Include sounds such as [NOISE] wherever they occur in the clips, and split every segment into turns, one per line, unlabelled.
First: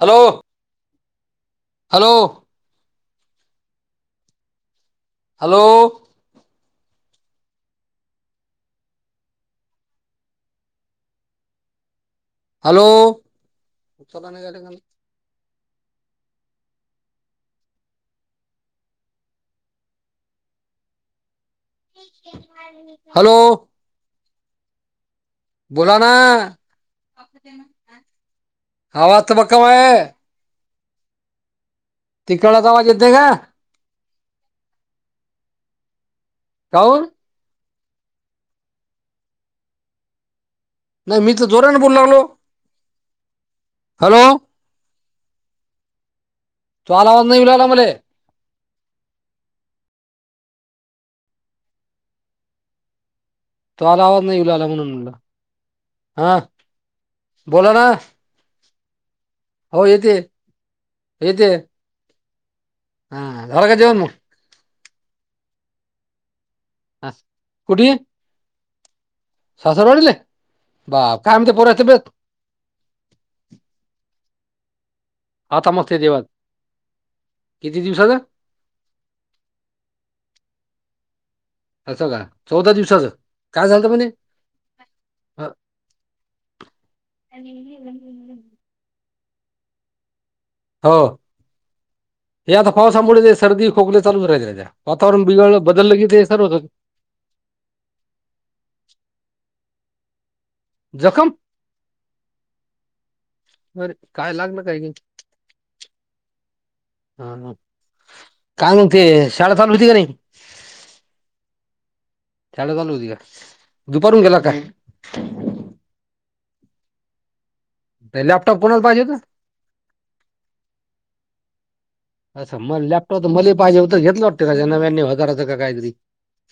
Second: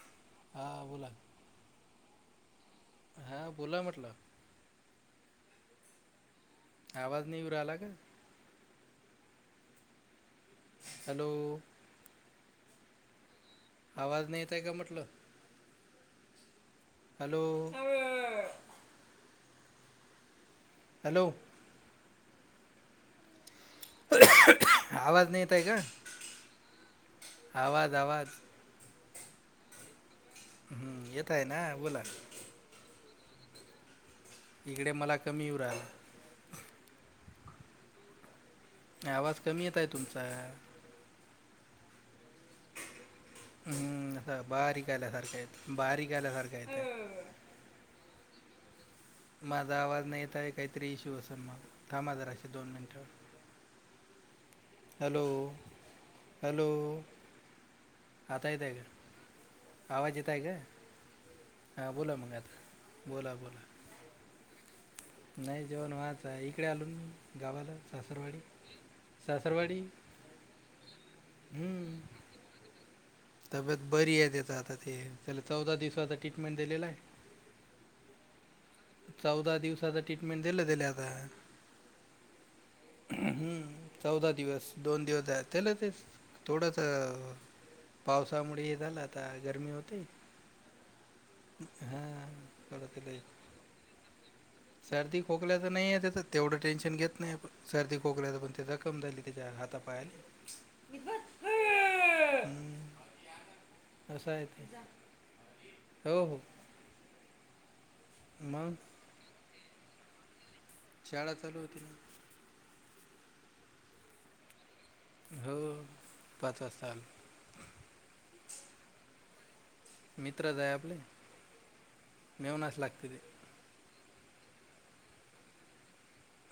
Hello!
हा बोला
hello!
हा बोला म्हटलं.
हॅलो!
आवाज नाही येऊ राहिला का? हॅलो!
हॅलो!
आवाज नाही येत आहे का
[UNINTELLIGIBLE]
म्हटलं हॅलो! [UNINTELLIGIBLE] हॅलो!
हॅलो!
आवाज नाही येत आहे का?
बोला ना
आवाज आवाज.
हावाज तम्हा काव आहे.
हम्म एतय ना! बोला
तिकडचा आवाज येतय का.
इकडे मला कमी [UNINTELLIGIBLE] राला
काऊन.
आवाज कमी येत आहे तुमचा.
नाही मी तर जोराने बोलू लागलो. हॅलो
हम्म बारीक आल्यासारख्या बारीक आल्यासारखे
तो आला आवाज नाही मले.
माझा आवाज नाही येत आहे काहीतरी इश्यू असेल मग, थांबा जश दोन मिनिटवर
तु आला आवाज नाही येऊ राहिला.
हॅलो! हॅलो!
बोला ना
आता येत आहे. का
हो येते
आवाज येत आहे का
येते,
हां बोला मग आता,
हा
बोला बोला
होरग जेवमु.
नाही जेवण व्हायचं आहे. इकडे आलून मी गावाला
कुठे
सासरवाडी, सासरवाडी
बा काय म्हते पोरच
हम्म.
बेत,
तब्येत बरी आहेेत आता ते, चला
आता
चौदा
मस्त आहे
दिवसाचा
देवात
ट्रीटमेंट दिलेला आहे.
किती दिवसाचं
चौदा दिवसाचा ट्रीटमेंट दिलं दिले आता.
असं का चौदा दिवसाचं
हम्म
काय झालं म्हणे
चौदा दिवस दोन दिवस त्याला ते थोडस पावसामुळे हे झालं आता गरमी होते.
हो
हां
हे आता
थोडं त्याला
पावसामुळे ते सर्दी, खोकले चालूच राहि
सर्दी खोकल्याच नाहीे त्या तेवढं टेन्शन घेत नाहीण सर्दी खोकल्याच पण ते जखम झाली त्याच्या हाता
जखम
हम्म.
अरे
असं
काय
आहे
लागल काय
ते
माहित
हो हो
ह काय मग ते शाळा चालू होती का नाही
शाळा चालू होती ना
शाळा चालू होती का? दुपारून गेला काय?
हो पाच वाजता.
ते लॅपटॉप कोणाला पाहिजे होत?
मित्रचं हाय आपले
असं
मेवनाच
मग
लागते ते
लॅपटॉप तर मले पाहिजे होत घेतलं वाटते का नव्याने हजारां काहीतरी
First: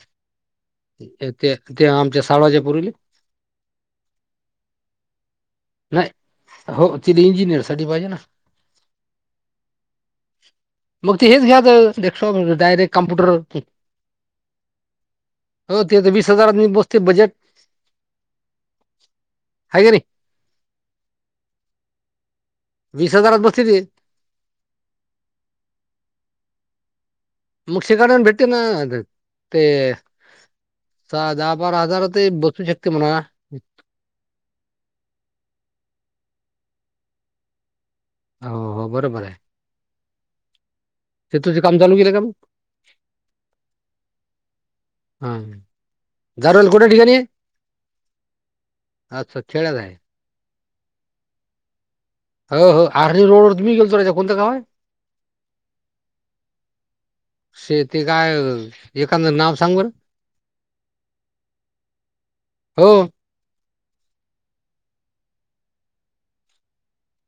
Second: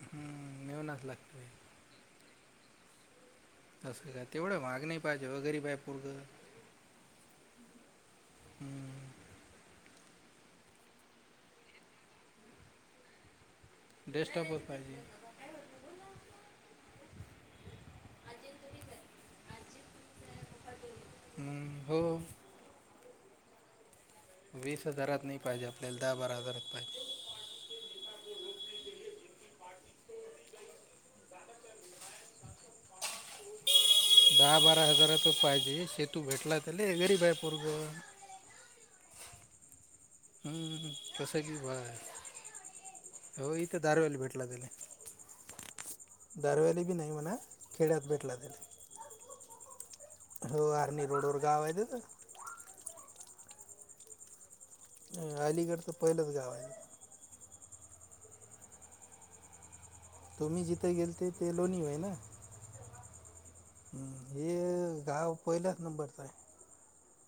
हम्म, मेवनाच लागते
ते ते आमच्या शाळवाज पुरली
तसं का तेवढं महाग नाही पाहिजे गरीब आहे
नाही
पोरगं
हो तिला इंजिनियर साठी पाहिजे ना मग ते हेच घ्या डेक्स्टॉप डायरेक्ट कम्पुटर हो
डेस्कटॉपच पाहिजे
ते तर वीस हजार बस बजट आहे क नी
हम्म हो
वीस हजारात बसती ते
वीस हजारात नाही पाहिजे आपल्याला दहा बारा हजारात पाहिजे.
मग शेकडून भेटते ना ते सहा, दहा, बारा हजार ते बसू शकते म्हणा.
दहा, बारा हजार तर पाहिजे सेतू भेटला त्या गरीब आहे परग
हो हो बरोबर आहे.
हम् हम
ते तुझ काम चालू केेला का मग
हो इथं दारवेला भेटला त्याला
हा दारवेल
दरव्याली
कुठे
बी नाही
ठिकाणी आहे
म्हणा खेड्यात भेटला तले.
अच्छा खेड्यात आहे
हो आरनी रोडोर गाव आहे.
हो हो आर् रडवर तुम्ही गेलो राज कोणतं गाव आहे
अ अलिगडचं पहिलंच गाव आहे.
श ते काय एखद नाव सांग बरं
तुम्ही जिथं गेल ते ते लोणी हो ना
हो
हम्म हे गाव पहिल्याच नंबरचं आहे.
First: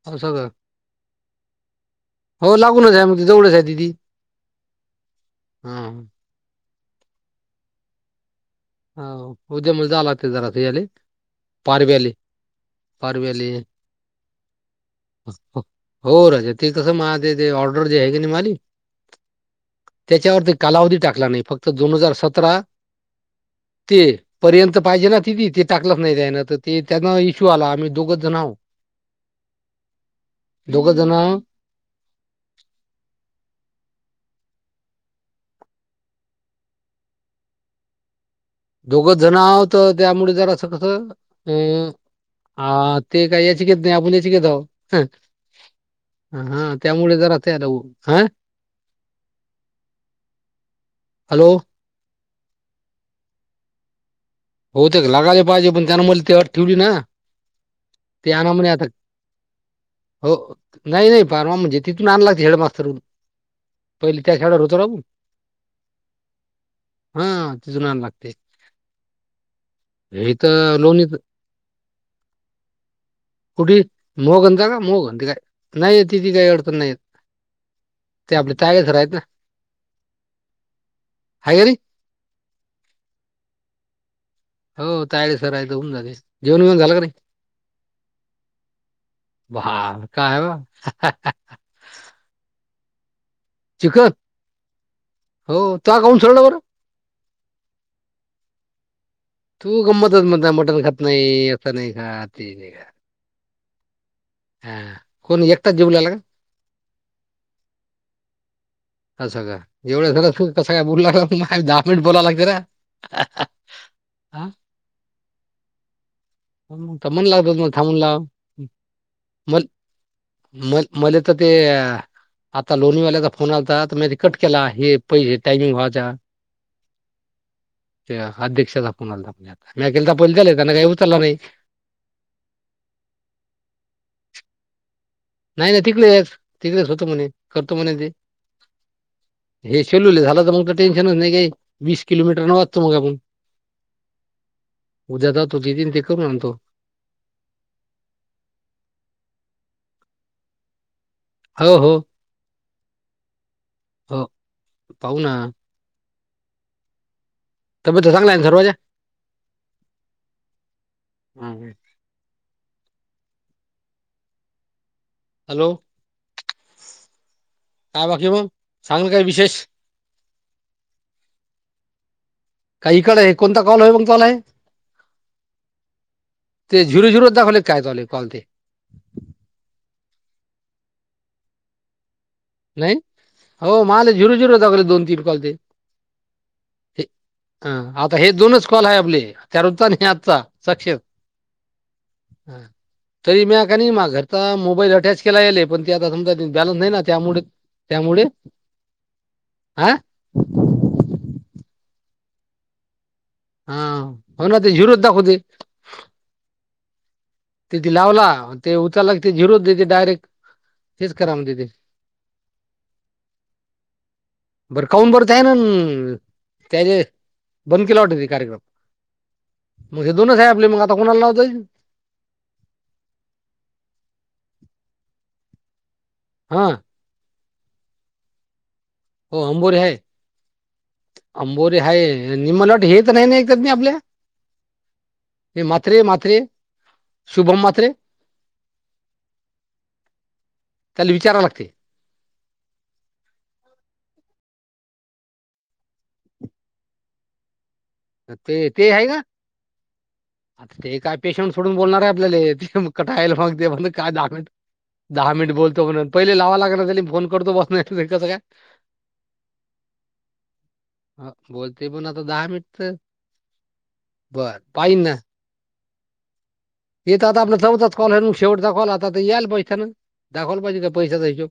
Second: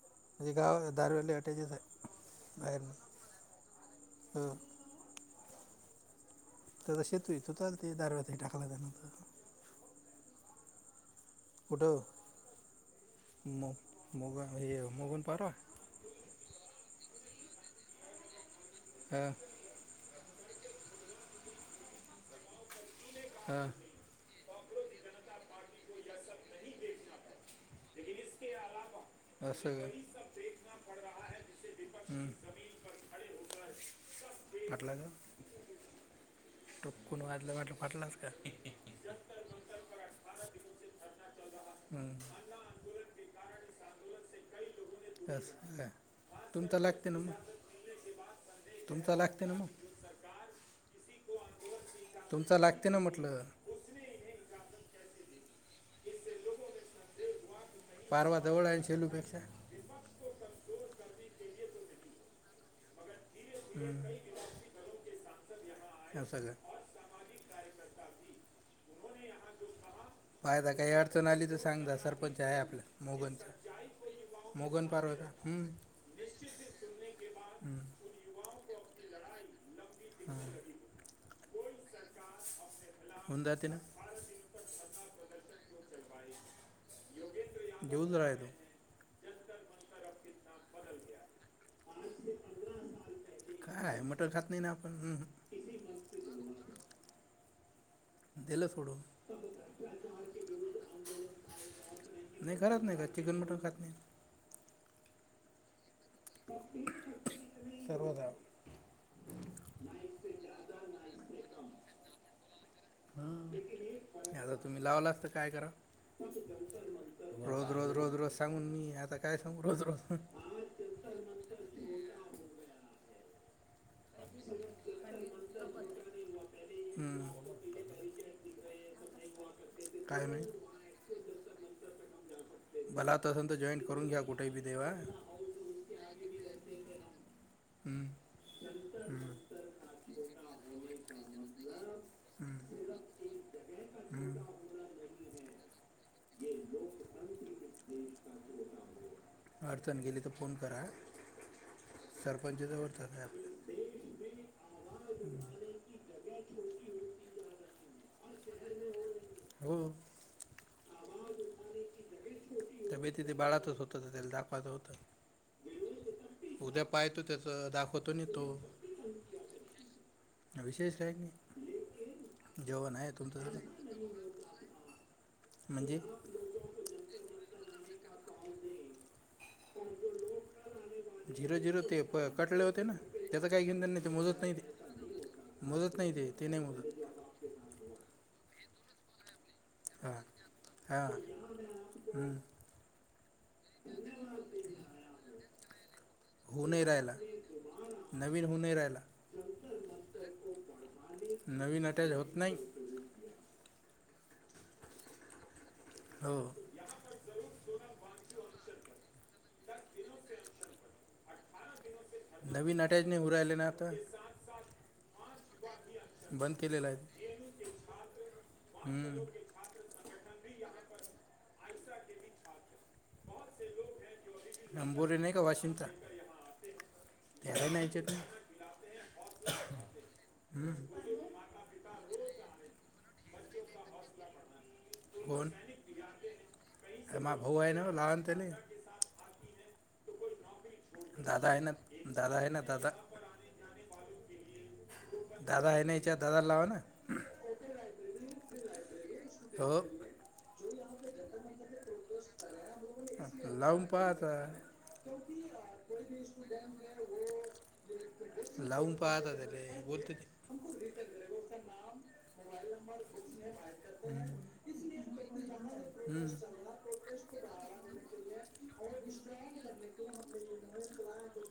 हो सगळं
म्हणजे गाव दारवेली वाट्याचेच आहे.
हो
बाहेर
लागूनच आहे मग जवळच आहे दीदी
हो
हा
त शेतू य त हो ते दार
ह उद्या म्ह जाला ते जराली पारवी आली
म मग मगन पारव
तस माझ ते आर्डर जे हग न मली
हम
त्याच्यावरती कालावधी टाकला नाही फक्त दोन हजार सतरा
हां
ते पर्यंत पाहिजे ना तिथी ते टाकलंच नाही त्याना तर ते त्यांना इश्यू आला आम्ही दोघच जण आहो
[UNINTELLIGIBLE]
दोघजना
हम्म, फटलाच टकून वाजलं वाटलं फटलाच
दोघं जण आह होत त्यामुळे जरा असं कसं अं
हम्म,
हा ते काही याचीकेत नाही आपण याचीकेत आहोत
असं का
हा
तुमचा लागते
त्यामुळे
ना
जरा
मग
तेऊ हं
तुमचा लागते ना मग
हॅलो
तुमच लागते ना म्हटलं
हो ते लागायला पाहिजे पण त्यान म ते अट ठेवली ना ते
पारवा
आणा
दवड
म्हणे
आहे
आता
शेलूपेक्षा
हो नाही नाही फारवा म्हणजे तिथून आण लागते हेडमास्तर
हम्म,
पहिली त्या शाळेवर होतो राघू
असं का
हा तिथून आणाया लागते हे
फायदा
तर
काही
लोणी
अडचण आली तर सांग द सरपंच आहे आपल्या मोगनचा
कुठे मोहगनचा का
मोगन पार
मोहगन
होता हम्म,
नाही तिची काय नाहीय अडचण नाही येत
हम्म.
ते आपले तागेसर आहेत ना हाय घरी
होऊन जाते ना
हो तायले सर आहेत होऊन जाते जेवणेबिवन झालं का नाही
घेऊच राहतो
बाहा काय [UNINTELLIGIBLE]
काय
चिकन
मटण खात नाही ना आपण हम्म.
हो तुवा काबून सोडला बरं
दिलं सोडून
तू गमंत म्हणत मटण खात नाही असं नाही खाता ते नाही
खरंच
खात
का चिकन मटण खात नाही
हा कोण एकतात जीऊ लागला का
सर्वदा
असं का जेवढं [UNINTELLIGIBLE] तू कसं काय बोलला मा दहा मिनिट बोलाय लागतं र
आता तुम्ही लावलास तर काय करा
मग तर मन लागतं मग
रोज रोज
थांबून
रोज
लाव
रोज सांगून मी आता काय सांगू
मल
रोज रोज
मल मला तर ते आता लोणीवाल्याचा फोन आलता म कट केला हे पहिजे टाइमिंग व्हायचा
हम्म
अध्यक्ष [UNINTELLIGIBLE] आला पहिले [UNINTELLIGIBLE]
मला आता [UNINTELLIGIBLE] जॉईंट करून घ्या कुठं भी देवा
नाही नाही तिकडेच तिकडेच होत म्हणे करतो म्हणे
हम्म,
ते
हम्म,
हे सेलूले झाला तर मग तर टेन्शनच नाही का वीस किलोमीटर न
हम्म,
वाचतो मग आपण
हम्म.
उद्या दावतो [UNINTELLIGIBLE] अन् ते करून आणतो
आडचण गेली तर फोन करा
हो हो
सरपंच्याच्यावर [UNINTELLIGIBLE]
हो पाहू ना
[UNINTELLIGIBLE]
तब्येती चांगल्या आहे ना सर्वच्या
हो
[UNINTELLIGIBLE]
तब्येत बाळातच होत तर त्याले ते दाखवायचं होत
हॅलो
पाहतो त्याचं
काय
दाखवतो नाही
बाकी म
तो
सांगल काय विशेष
विशेष काय नही
का इकडे आहे कोणता कॉल आहे कॉल आहे तुमचा वाला हे
म्हणजे
ते झिरो झिरो दाखवले [UNINTELLIGIBLE] काय कॉल ते
झिरो झिरो ते कटले होते ना
नाही
त्याच काही घेणं
हो
देणं ते नाही
मला
ते
झिरो
मोजत नाही
झिरो दाखवले दोन तीन कॉल
मोजत नाही ते ते नाही मोजत
ह आता हे दोनच कॉल आहे आपले त्यारोजचा आणि
हां
आजचा साक्ष
हां हम्म
तरी मी म्याकणी मा घरचा मोबाईल अटॅच केला गेले पण ते आता समजा
होऊ
बॅलन्स नाही ना
राहिला
त्यामुळे त्यामुळे
नवीन होऊ नाही राहिला
हा
नवीन अटॅच होत नाही
हा हो ना ते झिरोच दाखवते
हो
तिथ लावला ते उचलला की ते झिरोच देते डायरेक्ट तेच कराम दीदी
अटयाच नही होउ राहिले ना आता
बरं काउंन बरत आहे ना
बंद
त्या
केलेला आहे
बंद केला वाटत ते कार्यक्रम
हम्म.
मग हे दोनच आहे आपले मग आता कुणाला लावताय
नंबोरे नाही का वाशिमचा
हा.
तेरा नयचट.
हो अंबोर हा अंबोरे हा निमलट हेेत नाही नाही. त नाही आपल्या.
बन
हे म्हात्रे म्हात्रे
मा भाऊ
शुभम
आहे ना
म्हात्रे
लहानतेनी.
त्याला विचारा
दादा आहे
लागते.
ना दादा है ना दादा. दादा आहे नाहीच्या दादाला लावा ना.
ते ते आहे का.
हो
आता ते काय पेशंट सोडून बोलणार आहे आपल्याला तेग कटायल मग ते
लावून
ब
पहा
काय दहा
आता
मिनट. दहा मिनिट बोलतो म्हणून पहिले लावा लागणार फोन करतो बस नाही कसं काय.
पाह रे.
ह बोलते पण आता दहा मिन. बर पाहि ना.
हम्म.
येत आता आपला चौताच कॉल शेवटचा कॉल आता याल पैाना. दाखवला पाहिजे काय पैसा जायच्या.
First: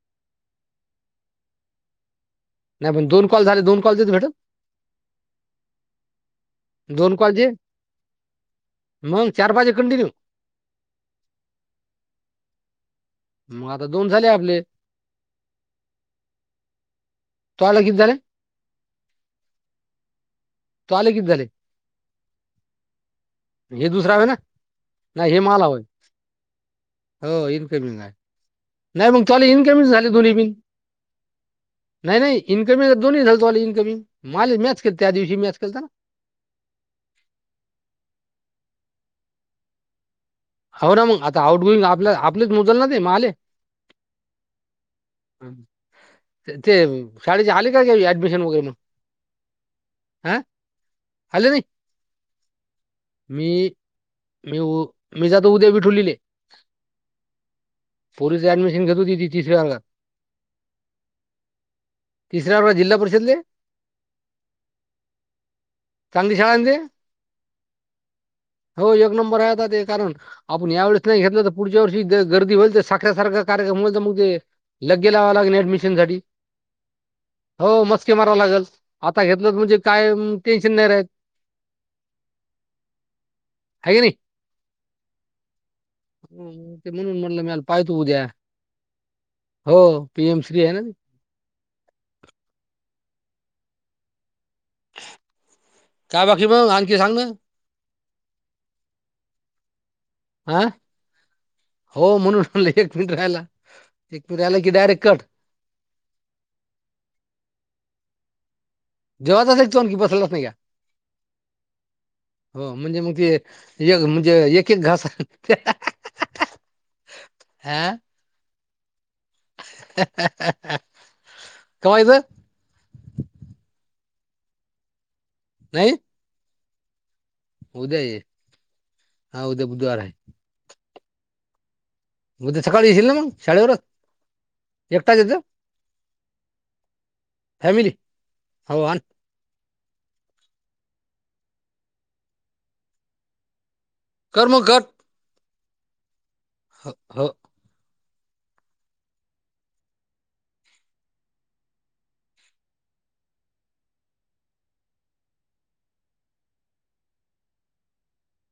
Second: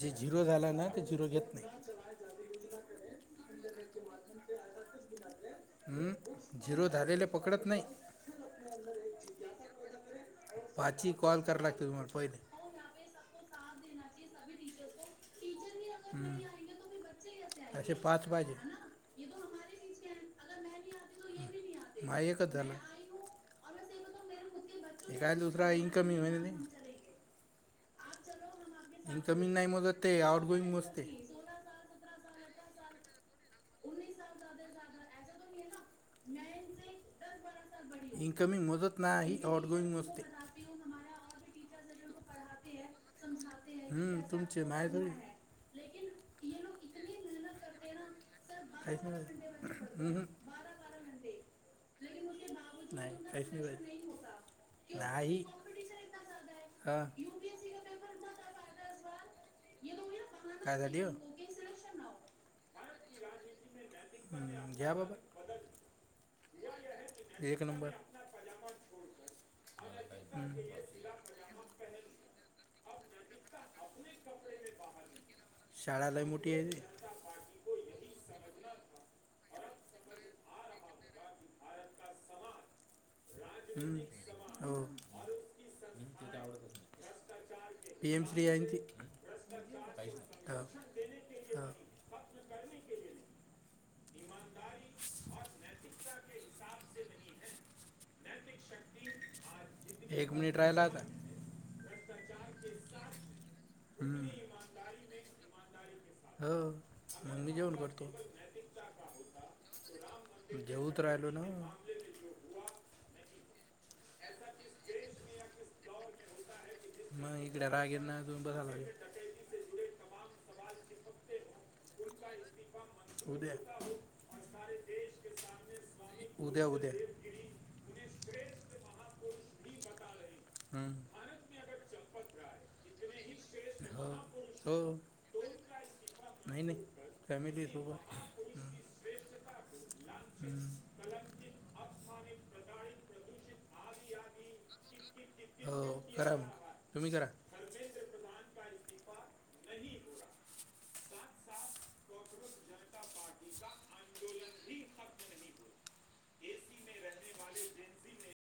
जे झिरो झाला ना ते झिरो. घेत नाही
नाही पण दोन कॉल झाले दोन कॉल देत भेटून.
ह झिरो
दोन
झाधलेले
कॉल जे
पकडत नाही.
मग चार पाच कंटिन्यू
पाची कॉल करा लागतही मला पहिले.
मग आता दोन झाले आपले.
हम्म अचछा पाच वाजे.
तू आले किती झाले.
मायकधलं.
हे दुसरा आहे ना.
एकाा
नाही हे मला
दुसरा
होय
इंग कमी होन.
हो नाही मग चला
नाही
इनकमिंग
मोजत
झाले
ते
दोन्ही बिन
आउटगोईंग मोजते.
नाही नाही. इनकमिंग दो्ही झालोला इन्कमंग माले मॅच के त्या दिवशी मॅच केलत ना.
इनकमिंग मजत नाही ह आउट गोईंग मजते.
हो ना मग आता आउट गोईंग आप आपलीच. ल ना ते मले.
कि हम्म, कैसे तुमचे आपको माय पढ़ना थोडी.
ते शाळेचे आले का घ ऍडमिशन वगैरे म्हण
काहीच नाही होत. हम्म, हम्म.
हं. आले नाही
नाही
मी
काहीच नाही पाहिजे
मी. मी
नाही
जात उद्या विीठवलेले.
हा
पोरीस ऍडमिशन घेत होती ती तिस वेळा हंगा.
काय झाली हो
तिसराळा जिल्हा परिषद.
हम्म, घ्या बाबा
कंगीशवा ते.
एक नंबर.
हो एक नंबर आहे आता ते कारण आपण या वेळेस नाही घेतलं तर पुढच्या वर्षी गर्दी. साखर्या सारख कार्य मग ते लग्े लावं लागेडमिशन
शाळा
साठी.
लय मोठी आहे ती.
हो मस्के माराव लागेल आता घेतलं म्हणजे काय टेन्शन नाही राह. ह
हम्म.
नाही
हो
ते म्हणून. पाहि तू
पी
उद्या
एम श्री आहे ना ती
हो पीएम श्री आहे ना.
खपत कर के ईमानदारी न.
का बाकी मग आणखी सांगन.
एक मिनिट राहिला का.
हो म्हणूनलं एक मिनिट राहायला एक
हम्म.
मिनिट राहिला की डायरेक्ट कट.
हो मग मी जेवन करतो.
जेव्हाातच एक तो आणखी पसलाच नाही का
जेवूच राहिलो ना
[UNINTELLIGIBLE] हो म्हणजे मग ते म्हणजे यक यक घास
मग इकडे
ह
राग येईल ना अजून बसायला लागेल
कवा यायचं.
उद्या
नाही
उद्या उद्या
उद्या ये हा उद्या बुधवार आहे.
हम्म.
उद्या सकाळी येशील ना मग शाळेवरच
हो हो
एकटाच यायचं.
नाही नाही फॅमिली सोबत
हो आण
[INAUDIBLE]
कर्म कर
हो करा म तुम्ही करा.
हो [UNINTELLIGIBLE] [UNINTELLIGIBLE] [UNINTELLIGIBLE] [UNINTELLIGIBLE]